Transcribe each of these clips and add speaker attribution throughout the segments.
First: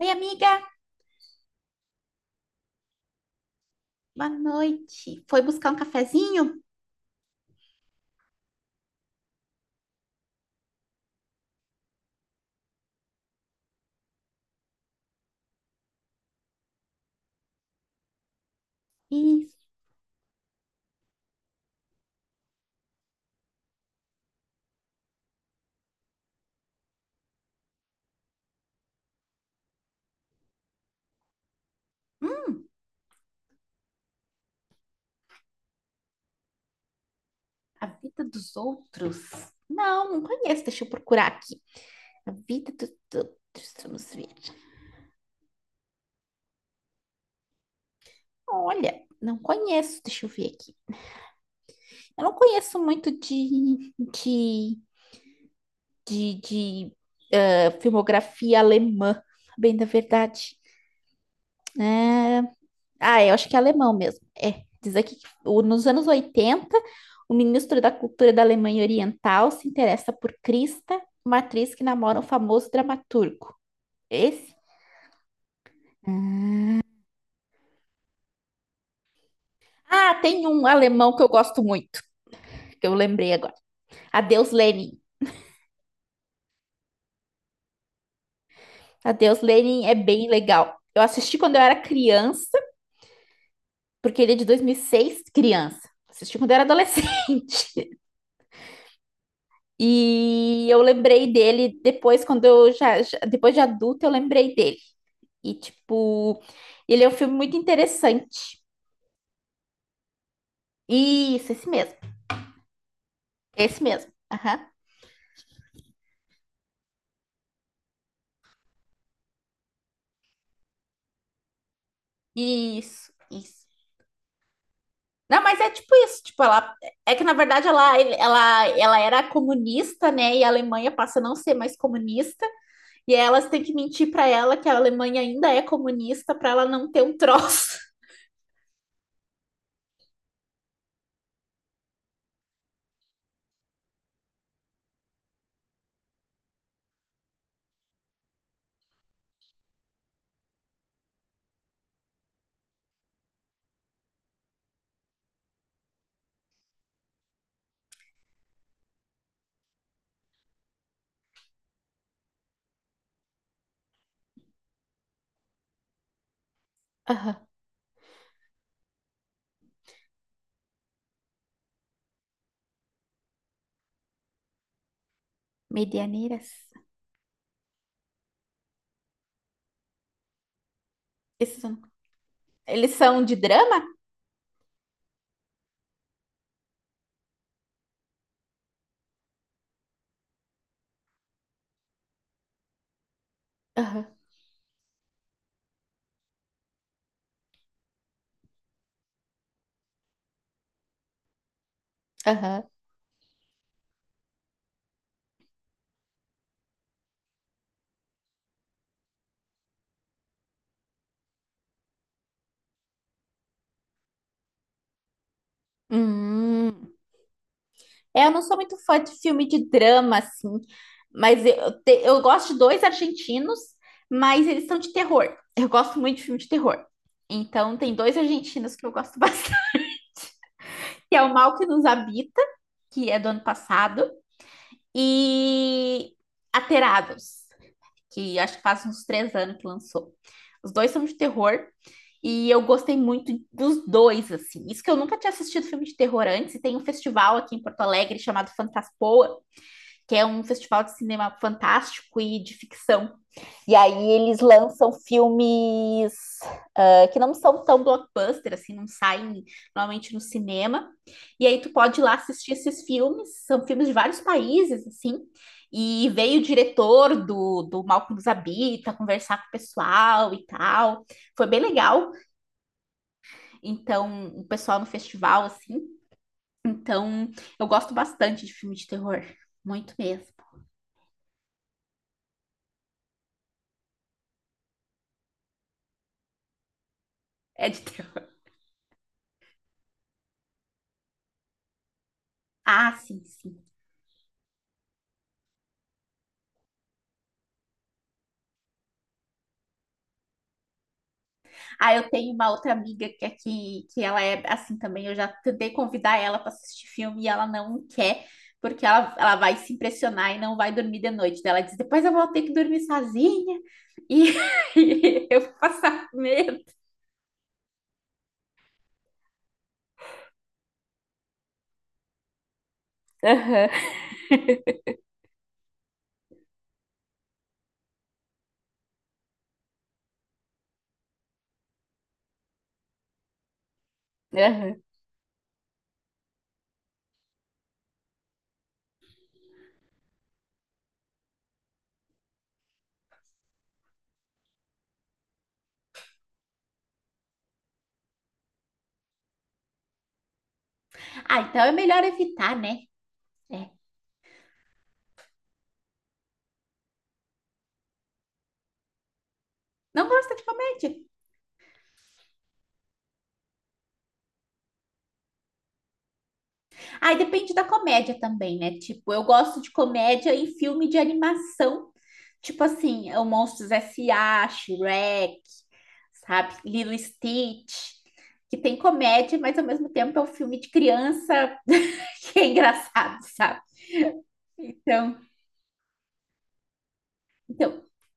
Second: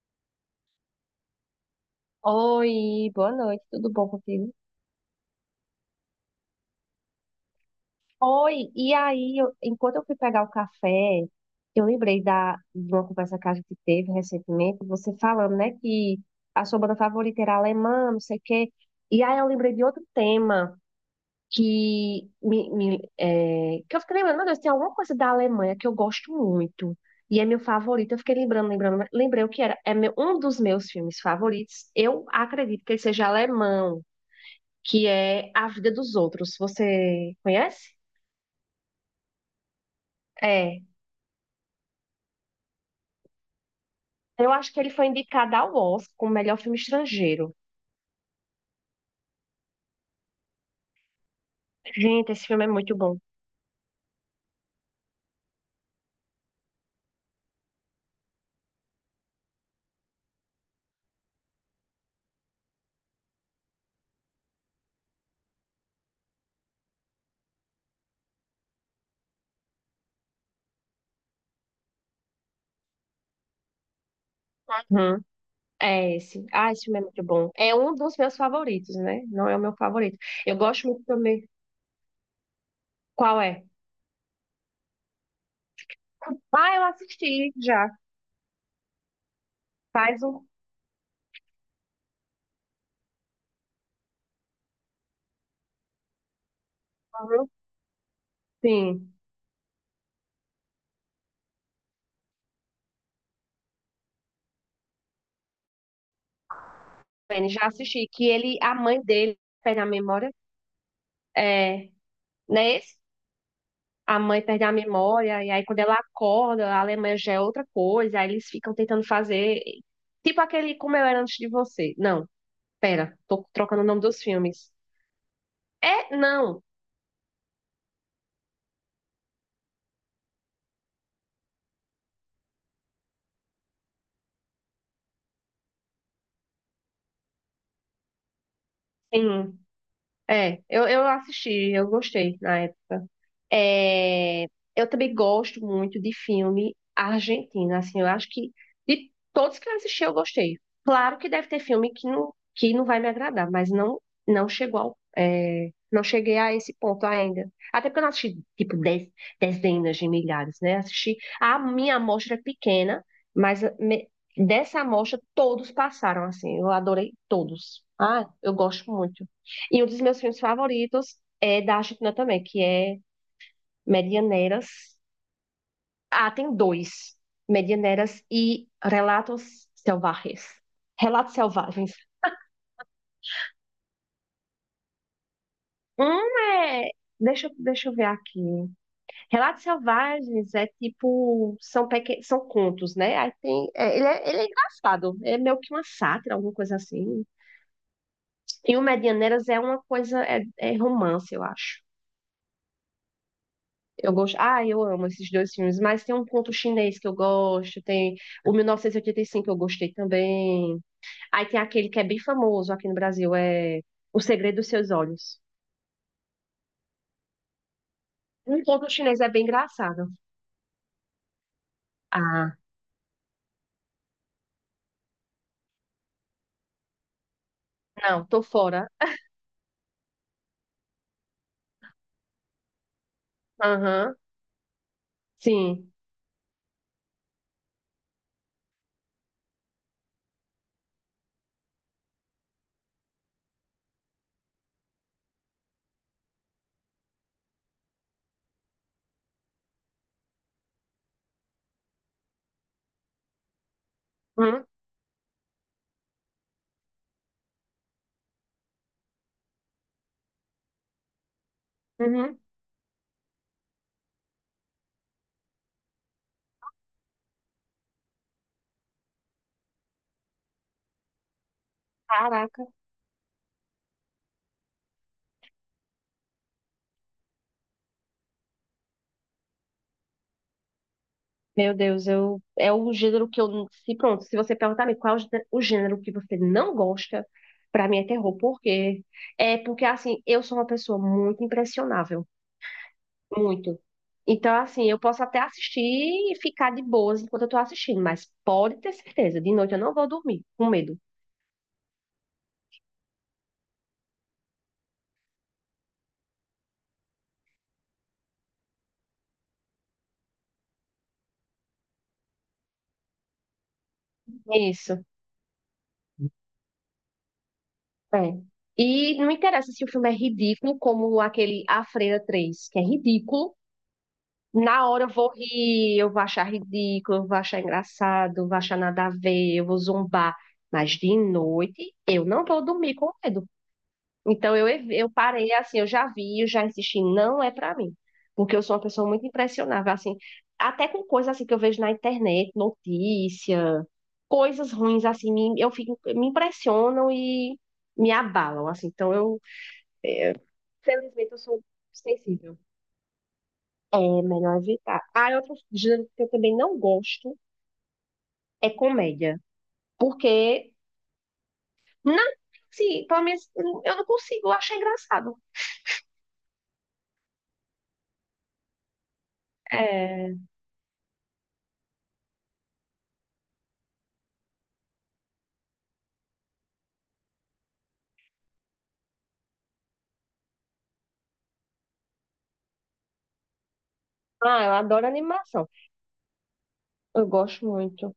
Speaker 1: Oi, amiga,
Speaker 2: Oi, boa noite, tudo bom
Speaker 1: boa
Speaker 2: contigo?
Speaker 1: noite. Foi buscar um cafezinho?
Speaker 2: Oi, e aí, enquanto eu fui pegar o café, eu lembrei de uma conversa que a gente teve recentemente, você falando, né, que a sua banda favorita era alemã, não sei o quê. E aí eu
Speaker 1: Isso,
Speaker 2: lembrei de outro tema que que eu fiquei lembrando, meu Deus, tem alguma coisa da Alemanha que eu gosto muito. E é meu favorito, eu fiquei lembrando, lembrei o que era. Um dos meus filmes favoritos, eu acredito que ele seja alemão, que é A Vida dos Outros. Você
Speaker 1: a
Speaker 2: conhece?
Speaker 1: vida dos outros. Não, não conheço,
Speaker 2: É.
Speaker 1: deixa eu procurar aqui. A vida dos outros, vamos ver.
Speaker 2: Eu acho que ele foi indicado ao Oscar como melhor filme estrangeiro.
Speaker 1: Olha, não conheço, deixa eu ver aqui. Eu
Speaker 2: Gente,
Speaker 1: não
Speaker 2: esse filme é
Speaker 1: conheço
Speaker 2: muito
Speaker 1: muito
Speaker 2: bom.
Speaker 1: de, de filmografia alemã, bem da verdade. Né? Ah, eu acho que é alemão mesmo. É, diz aqui que nos anos 80 o ministro da Cultura da Alemanha Oriental se interessa por Krista, uma atriz que namora um famoso dramaturgo. Esse?
Speaker 2: Uhum. É esse. Ah, esse filme é muito bom. É um dos meus favoritos, né? Não é o meu
Speaker 1: Ah,
Speaker 2: favorito.
Speaker 1: tem
Speaker 2: Eu
Speaker 1: um
Speaker 2: gosto muito
Speaker 1: alemão que eu
Speaker 2: também.
Speaker 1: gosto muito, que eu lembrei
Speaker 2: Qual
Speaker 1: agora.
Speaker 2: é?
Speaker 1: Adeus, Lenin.
Speaker 2: Ah, eu assisti já.
Speaker 1: Adeus, Lenin é
Speaker 2: Faz
Speaker 1: bem
Speaker 2: um
Speaker 1: legal. Eu assisti quando eu era criança, porque ele é de 2006 criança. Assisti quando eu era
Speaker 2: ano.
Speaker 1: adolescente.
Speaker 2: Sim.
Speaker 1: E eu lembrei dele depois, quando eu depois de adulta, eu lembrei dele. E, tipo, ele é um filme
Speaker 2: Bem,
Speaker 1: muito
Speaker 2: já assisti. Que ele,
Speaker 1: interessante.
Speaker 2: a mãe dele, perde a memória.
Speaker 1: Isso, esse
Speaker 2: É.
Speaker 1: mesmo.
Speaker 2: Não é esse?
Speaker 1: Esse mesmo.
Speaker 2: A mãe
Speaker 1: Aham.
Speaker 2: perde a memória, e aí quando ela acorda, a Alemanha já é outra coisa, aí eles ficam tentando fazer. Tipo aquele Como Eu Era Antes de Você. Não,
Speaker 1: Isso,
Speaker 2: pera, tô
Speaker 1: isso.
Speaker 2: trocando o nome dos filmes.
Speaker 1: Não, mas é tipo
Speaker 2: É,
Speaker 1: isso, tipo,
Speaker 2: não,
Speaker 1: ela é que na verdade ela era comunista, né? E a Alemanha passa a não ser mais comunista, e aí elas têm que mentir pra ela que a Alemanha ainda é comunista pra ela não ter um troço.
Speaker 2: sim. É, eu assisti, eu gostei na época. É, eu também gosto muito de filme argentino, assim, eu acho que de todos que eu assisti eu gostei. Claro que deve ter filme que não vai me agradar, mas não não chegou ao, não cheguei a esse ponto ainda. Até porque eu não assisti, tipo, dezenas de milhares, né? Assisti, a minha amostra é pequena, mas me- dessa amostra todos passaram, assim, eu adorei
Speaker 1: Aham.
Speaker 2: todos. Ah, eu gosto muito. E um dos meus filmes favoritos é da Argentina também, que é Medianeiras. Ah,
Speaker 1: Medianeiras.
Speaker 2: tem dois. Medianeiras e Relatos Selvagens. Relatos
Speaker 1: Esses são-
Speaker 2: Selvagens.
Speaker 1: Eles são de drama?
Speaker 2: Um é. Deixa eu ver aqui. Relatos Selvagens é tipo. São, são contos, né? Aí tem...
Speaker 1: Aham.
Speaker 2: ele é engraçado. É meio que uma sátira, alguma coisa assim. E o Medianeiras é uma coisa. É romance, eu acho.
Speaker 1: Aham.
Speaker 2: Eu gosto. Ah, eu amo esses dois filmes. Mas tem um conto chinês que eu gosto. Tem o 1985, eu gostei também. Aí tem aquele que é bem famoso aqui no Brasil, é O Segredo dos Seus Olhos.
Speaker 1: Hum. É, eu não sou
Speaker 2: Um
Speaker 1: muito
Speaker 2: conto
Speaker 1: fã de
Speaker 2: chinês é bem
Speaker 1: filme de
Speaker 2: engraçado.
Speaker 1: drama, assim, mas eu gosto
Speaker 2: Ah,
Speaker 1: de dois argentinos, mas eles são de terror. Eu gosto muito de filme de terror. Então, tem dois
Speaker 2: não, tô
Speaker 1: argentinos que
Speaker 2: fora.
Speaker 1: eu gosto bastante, que é O Mal que Nos Habita, que é do ano passado,
Speaker 2: Aham, sim.
Speaker 1: e Aterados, que acho que faz uns 3 anos que lançou. Os dois são de terror, e eu gostei muito dos dois, assim. Isso que eu nunca tinha assistido filme de terror antes, e tem um festival aqui em Porto Alegre chamado Fantaspoa, que é um festival de cinema fantástico e de ficção. E aí eles
Speaker 2: Hum,
Speaker 1: lançam filmes que não são tão blockbuster, assim, não saem normalmente no cinema. E aí tu pode ir lá
Speaker 2: uhum.
Speaker 1: assistir esses filmes, são filmes de vários países, assim. E veio o diretor do Mal que nos habita conversar com o pessoal e tal. Foi bem legal.
Speaker 2: Caraca,
Speaker 1: Então, o pessoal no festival, assim. Então, eu gosto bastante de filme de terror. Muito mesmo.
Speaker 2: meu Deus, eu é o gênero que eu não- se pronto, se você perguntar-me qual é o o gênero que você não gosta,
Speaker 1: É de
Speaker 2: pra mim é
Speaker 1: terror.
Speaker 2: terror, por quê? É porque assim, eu sou uma pessoa muito impressionável.
Speaker 1: Ah, sim, sim.
Speaker 2: Muito. Então, assim, eu posso até assistir e ficar de boas enquanto eu tô assistindo, mas pode ter certeza, de noite eu não vou dormir, com medo.
Speaker 1: Ah, eu tenho uma outra amiga que aqui, que ela é assim também. Eu já tentei convidar ela para assistir filme e ela não quer, porque ela vai se impressionar e não vai dormir de noite. Daí ela diz: depois eu vou ter que dormir sozinha e
Speaker 2: Isso,
Speaker 1: e eu vou passar medo.
Speaker 2: é. E não interessa se o filme é ridículo, como aquele A Freira 3, que é ridículo.
Speaker 1: Aham,
Speaker 2: Na hora eu vou rir, eu vou achar ridículo, eu vou achar engraçado, eu vou achar nada a ver, eu vou zombar. Mas de noite eu não vou dormir com medo. Então eu,
Speaker 1: aham.
Speaker 2: eu parei assim, eu já vi, eu já insisti, não é pra mim. Porque eu sou uma pessoa muito impressionável, assim, até com coisas assim que eu vejo na internet, notícia, coisas ruins assim, eu fico, me impressionam e me abalam, assim. Então eu, felizmente, eu
Speaker 1: Ah, então
Speaker 2: sou
Speaker 1: é melhor evitar,
Speaker 2: sensível.
Speaker 1: né? É.
Speaker 2: É melhor evitar. Ah, e outro gênero que eu também não gosto é comédia,
Speaker 1: Não gosta de
Speaker 2: porque
Speaker 1: comédia?
Speaker 2: não, sim, pelo menos eu não consigo, eu acho engraçado.
Speaker 1: Ah, e depende da comédia também, né? Tipo, eu gosto de comédia
Speaker 2: É,
Speaker 1: em filme de animação, tipo assim, é o Monstros S. S.A., Shrek, sabe? Lilo e Stitch, que tem comédia, mas ao mesmo tempo é um filme de criança que é engraçado, sabe?
Speaker 2: ah, eu adoro
Speaker 1: Então,
Speaker 2: animação. Eu gosto
Speaker 1: então
Speaker 2: muito.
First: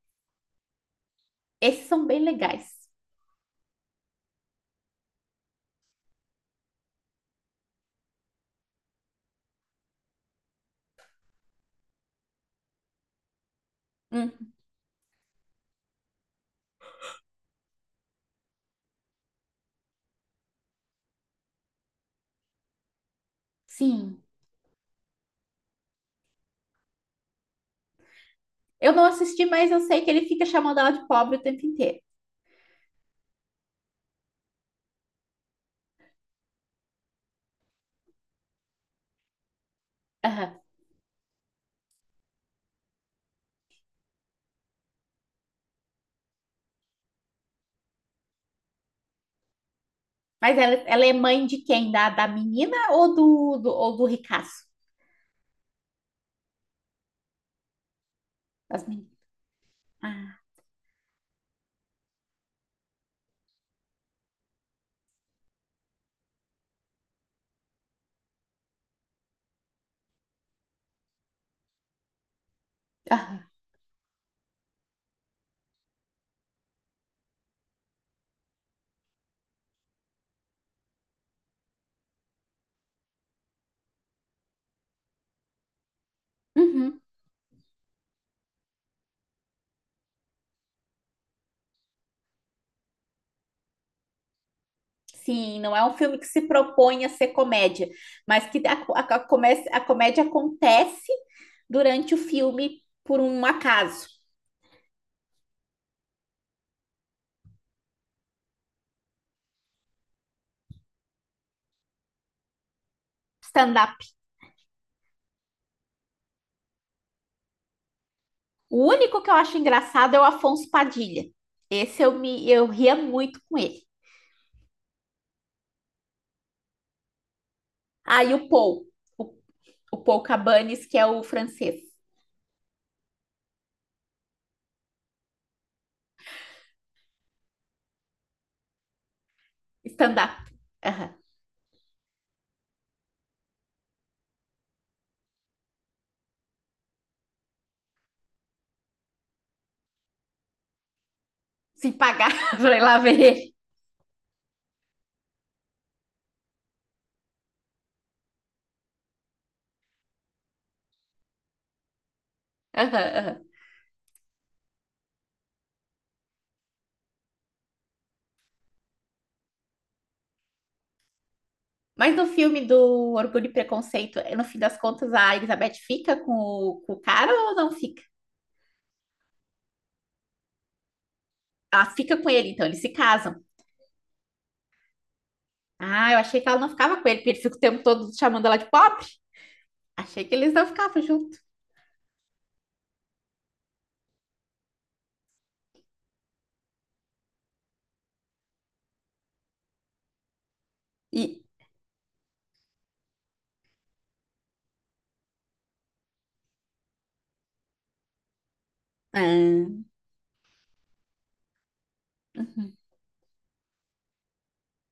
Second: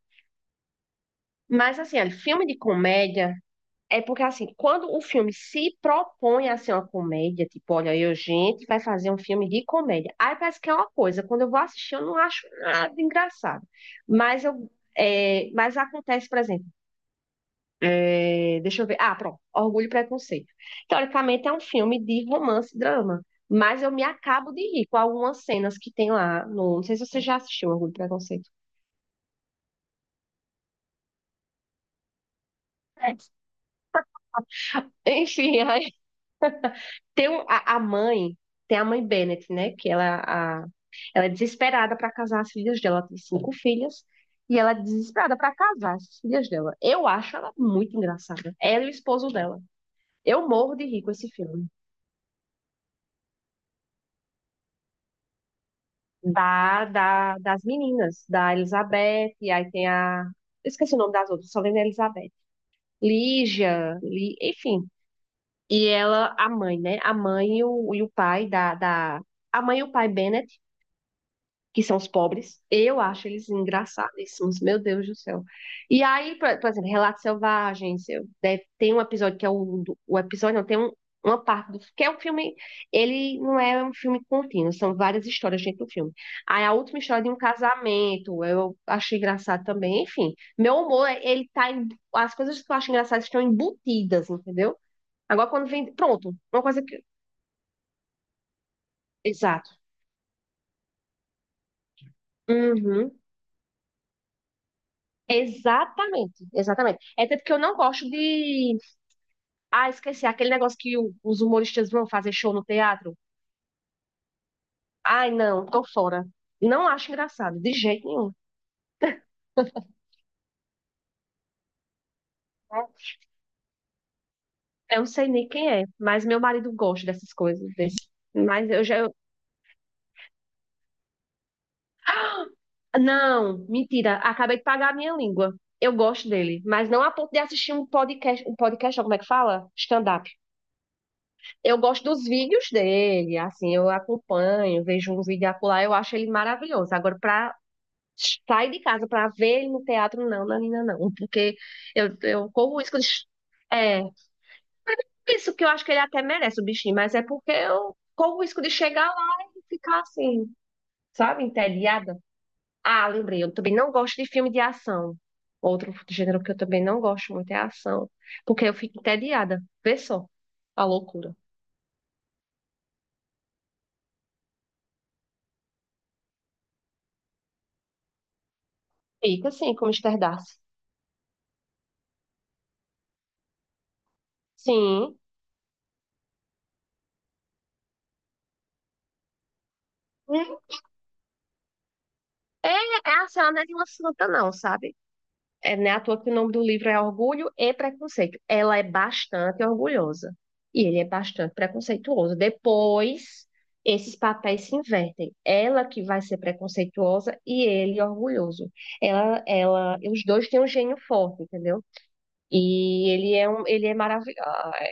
Speaker 2: Mas
Speaker 1: esses
Speaker 2: assim,
Speaker 1: são
Speaker 2: olha,
Speaker 1: bem
Speaker 2: filme de
Speaker 1: legais.
Speaker 2: comédia é porque assim, quando o filme se propõe a ser uma comédia, tipo, olha, eu, gente, vai fazer um filme de comédia. Aí parece que é uma coisa, quando eu vou assistir, eu não acho nada engraçado. Mas
Speaker 1: Hum,
Speaker 2: eu mas acontece, por exemplo, deixa eu ver. Ah, pronto, Orgulho e Preconceito. Teoricamente é um filme de romance e drama, mas eu me
Speaker 1: sim.
Speaker 2: acabo de rir com algumas cenas que tem lá no, não sei se você já assistiu Orgulho e Preconceito.
Speaker 1: Eu não assisti, mas eu sei que ele fica chamando ela de pobre o tempo inteiro.
Speaker 2: É. Enfim, a mãe, tem a mãe Bennett, né?
Speaker 1: Aham.
Speaker 2: Ela é desesperada para casar as filhas dela. Ela tem 5 filhas e ela é desesperada para casar as filhas dela. Eu acho ela muito engraçada. Ela e o esposo dela. Eu
Speaker 1: Mas ela,
Speaker 2: morro de rir
Speaker 1: ela
Speaker 2: com
Speaker 1: é
Speaker 2: esse
Speaker 1: mãe de
Speaker 2: filme.
Speaker 1: quem? Da menina ou ou do ricaço?
Speaker 2: Das meninas, da
Speaker 1: Das meninas.
Speaker 2: Elizabeth, e aí tem a.
Speaker 1: Ah,
Speaker 2: Eu esqueci o nome das outras, só lembro da Elizabeth. Lígia, enfim. E ela, a mãe, né? A mãe e o pai da. A mãe e o pai Bennett que são os pobres. Eu acho
Speaker 1: aham.
Speaker 2: eles engraçadíssimos, meu Deus do céu. E aí, por exemplo, Relatos Selvagens, tem um episódio que é o episódio, não, tem uma parte do, que é um filme, ele não é um filme contínuo, são várias histórias dentro do filme. Aí a última
Speaker 1: Uhum.
Speaker 2: história de um casamento, eu achei engraçado também, enfim. Meu humor, as coisas que eu acho engraçadas estão embutidas, entendeu? Agora
Speaker 1: Sim,
Speaker 2: quando
Speaker 1: não é
Speaker 2: vem,
Speaker 1: um filme que
Speaker 2: pronto,
Speaker 1: se
Speaker 2: uma coisa que,
Speaker 1: propõe a ser comédia, mas que a, a, a, comé-
Speaker 2: exato.
Speaker 1: a comédia acontece durante o filme
Speaker 2: Uhum.
Speaker 1: por um acaso.
Speaker 2: Exatamente, exatamente. É tanto que eu não gosto de. Ah, esqueci aquele negócio os humoristas vão fazer show no teatro.
Speaker 1: Stand-up.
Speaker 2: Ai, não, tô fora. Não acho engraçado, de jeito nenhum.
Speaker 1: O único que eu acho engraçado é o Afonso Padilha. Esse eu ria muito com ele.
Speaker 2: Eu não sei nem quem é, mas meu marido gosta dessas coisas.
Speaker 1: Aí
Speaker 2: Mas eu já.
Speaker 1: O, o Paul Cabanes, que é o francês.
Speaker 2: Não, mentira, acabei de pagar a minha língua. Eu gosto dele, mas não a ponto de assistir um podcast, não, como é que fala?
Speaker 1: Stand-up.
Speaker 2: Stand-up.
Speaker 1: Uhum.
Speaker 2: Eu gosto dos vídeos dele, assim, eu acompanho, vejo um vídeo acolá, eu acho ele maravilhoso. Agora, pra sai de casa para ver ele no teatro, não, Nanina, não, porque
Speaker 1: Se
Speaker 2: eu,
Speaker 1: pagar
Speaker 2: eu corro
Speaker 1: pra
Speaker 2: o
Speaker 1: ir lá
Speaker 2: risco de.
Speaker 1: ver ele.
Speaker 2: É, isso que eu acho que ele até merece o bichinho, mas é porque eu corro o risco de chegar lá e ficar assim, sabe, entediada.
Speaker 1: Uhum,
Speaker 2: Ah, lembrei,
Speaker 1: uhum.
Speaker 2: eu também não gosto de filme de ação. Outro gênero que eu também não gosto muito é ação, porque eu fico entediada. Vê só a loucura.
Speaker 1: Mas no filme do Orgulho e Preconceito, no fim das contas, a Elizabeth fica com o cara ou não fica?
Speaker 2: Fica assim, como esterdalha.
Speaker 1: Ela fica com ele, então eles se casam.
Speaker 2: Sim.
Speaker 1: Ah, eu achei que ela não ficava com ele, porque ele fica o tempo todo chamando ela de pobre. Achei que eles
Speaker 2: Hum.
Speaker 1: não ficavam juntos.
Speaker 2: É assim, ela não é de uma santa, não, sabe? É, né, à toa que o nome do livro é Orgulho e Preconceito. Ela é bastante orgulhosa e ele é
Speaker 1: E.
Speaker 2: bastante preconceituoso. Depois, esses papéis se invertem. Ela que vai ser preconceituosa e ele orgulhoso. Ela,
Speaker 1: Ah,
Speaker 2: ela, os dois têm um gênio forte, entendeu? E ele é ele é maravilhoso.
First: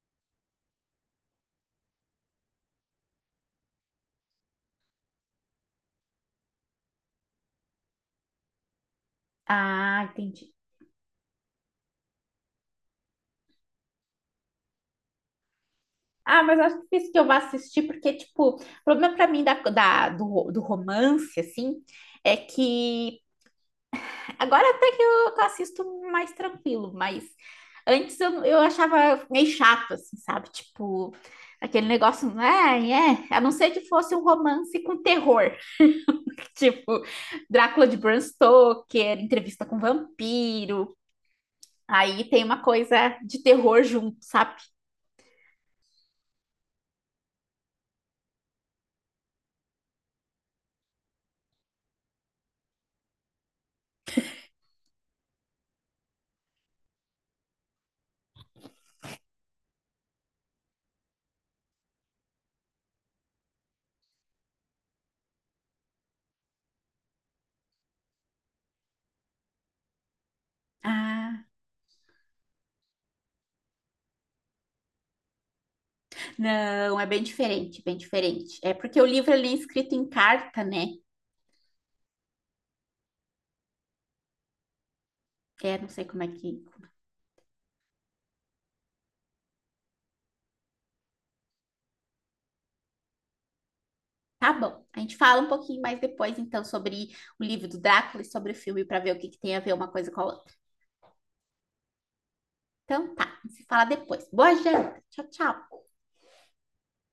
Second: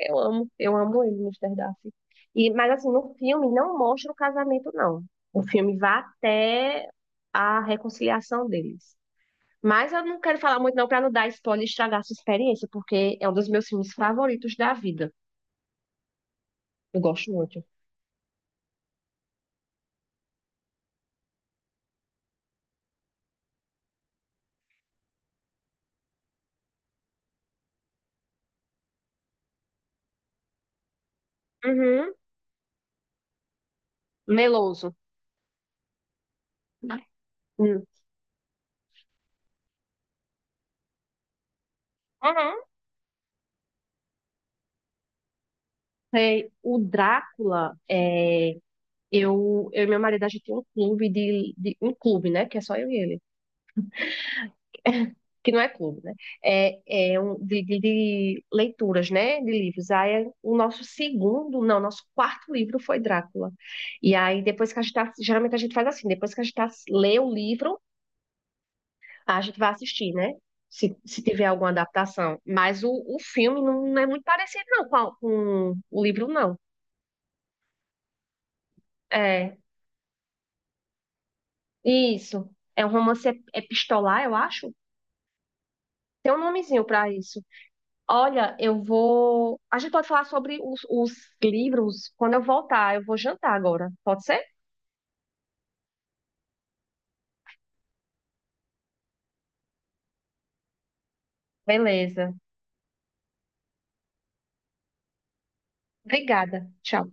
Speaker 2: Eu amo ele, Mr. Darcy. E, mas assim, no filme não mostra o casamento, não. O filme vai até a reconciliação deles. Mas
Speaker 1: ah,
Speaker 2: eu não quero
Speaker 1: entendi.
Speaker 2: falar muito não para não dar spoiler e estragar a sua experiência, porque é um dos meus filmes favoritos da vida.
Speaker 1: Ah, mas acho
Speaker 2: Eu
Speaker 1: difícil que eu
Speaker 2: gosto
Speaker 1: vá
Speaker 2: muito.
Speaker 1: assistir, porque, tipo, o problema pra mim do romance, assim, é que agora até que eu assisto mais tranquilo, mas antes eu achava meio chato, assim, sabe? Tipo, aquele
Speaker 2: Uhum.
Speaker 1: negócio, ai, é, a não ser que fosse um romance
Speaker 2: Meloso.
Speaker 1: com terror, tipo,
Speaker 2: Hum.
Speaker 1: Drácula de Bram Stoker, entrevista com vampiro, aí tem
Speaker 2: Uhum.
Speaker 1: uma coisa de terror junto, sabe?
Speaker 2: Sei, o Drácula, eu e meu marido, a gente tem um clube um clube, né? Que é só eu e ele, que não é clube, né? É, é um de leituras, né? De livros. Aí o nosso segundo, não, nosso quarto livro foi Drácula. E aí, depois que geralmente a gente faz assim, depois que a gente tá, lê o livro. A gente vai assistir, né? Se
Speaker 1: Ah,
Speaker 2: tiver alguma adaptação. Mas o filme não é muito parecido, não, com, com o livro, não.
Speaker 1: não, é bem diferente, bem diferente. É porque o livro ele é
Speaker 2: É,
Speaker 1: escrito em carta, né?
Speaker 2: isso. É um romance epistolar, eu acho.
Speaker 1: É, não sei como é
Speaker 2: Tem um
Speaker 1: que.
Speaker 2: nomezinho pra isso. Olha, eu vou. A gente pode falar sobre os livros quando eu voltar. Eu vou jantar agora. Pode ser?
Speaker 1: Tá bom, a gente fala um pouquinho mais depois, então, sobre o livro do Drácula e sobre o filme, para ver o que, que tem a ver uma coisa com a outra.
Speaker 2: Beleza.
Speaker 1: Então, tá, a gente se fala depois. Boa janta, tchau, tchau.
Speaker 2: Obrigada. Tchau.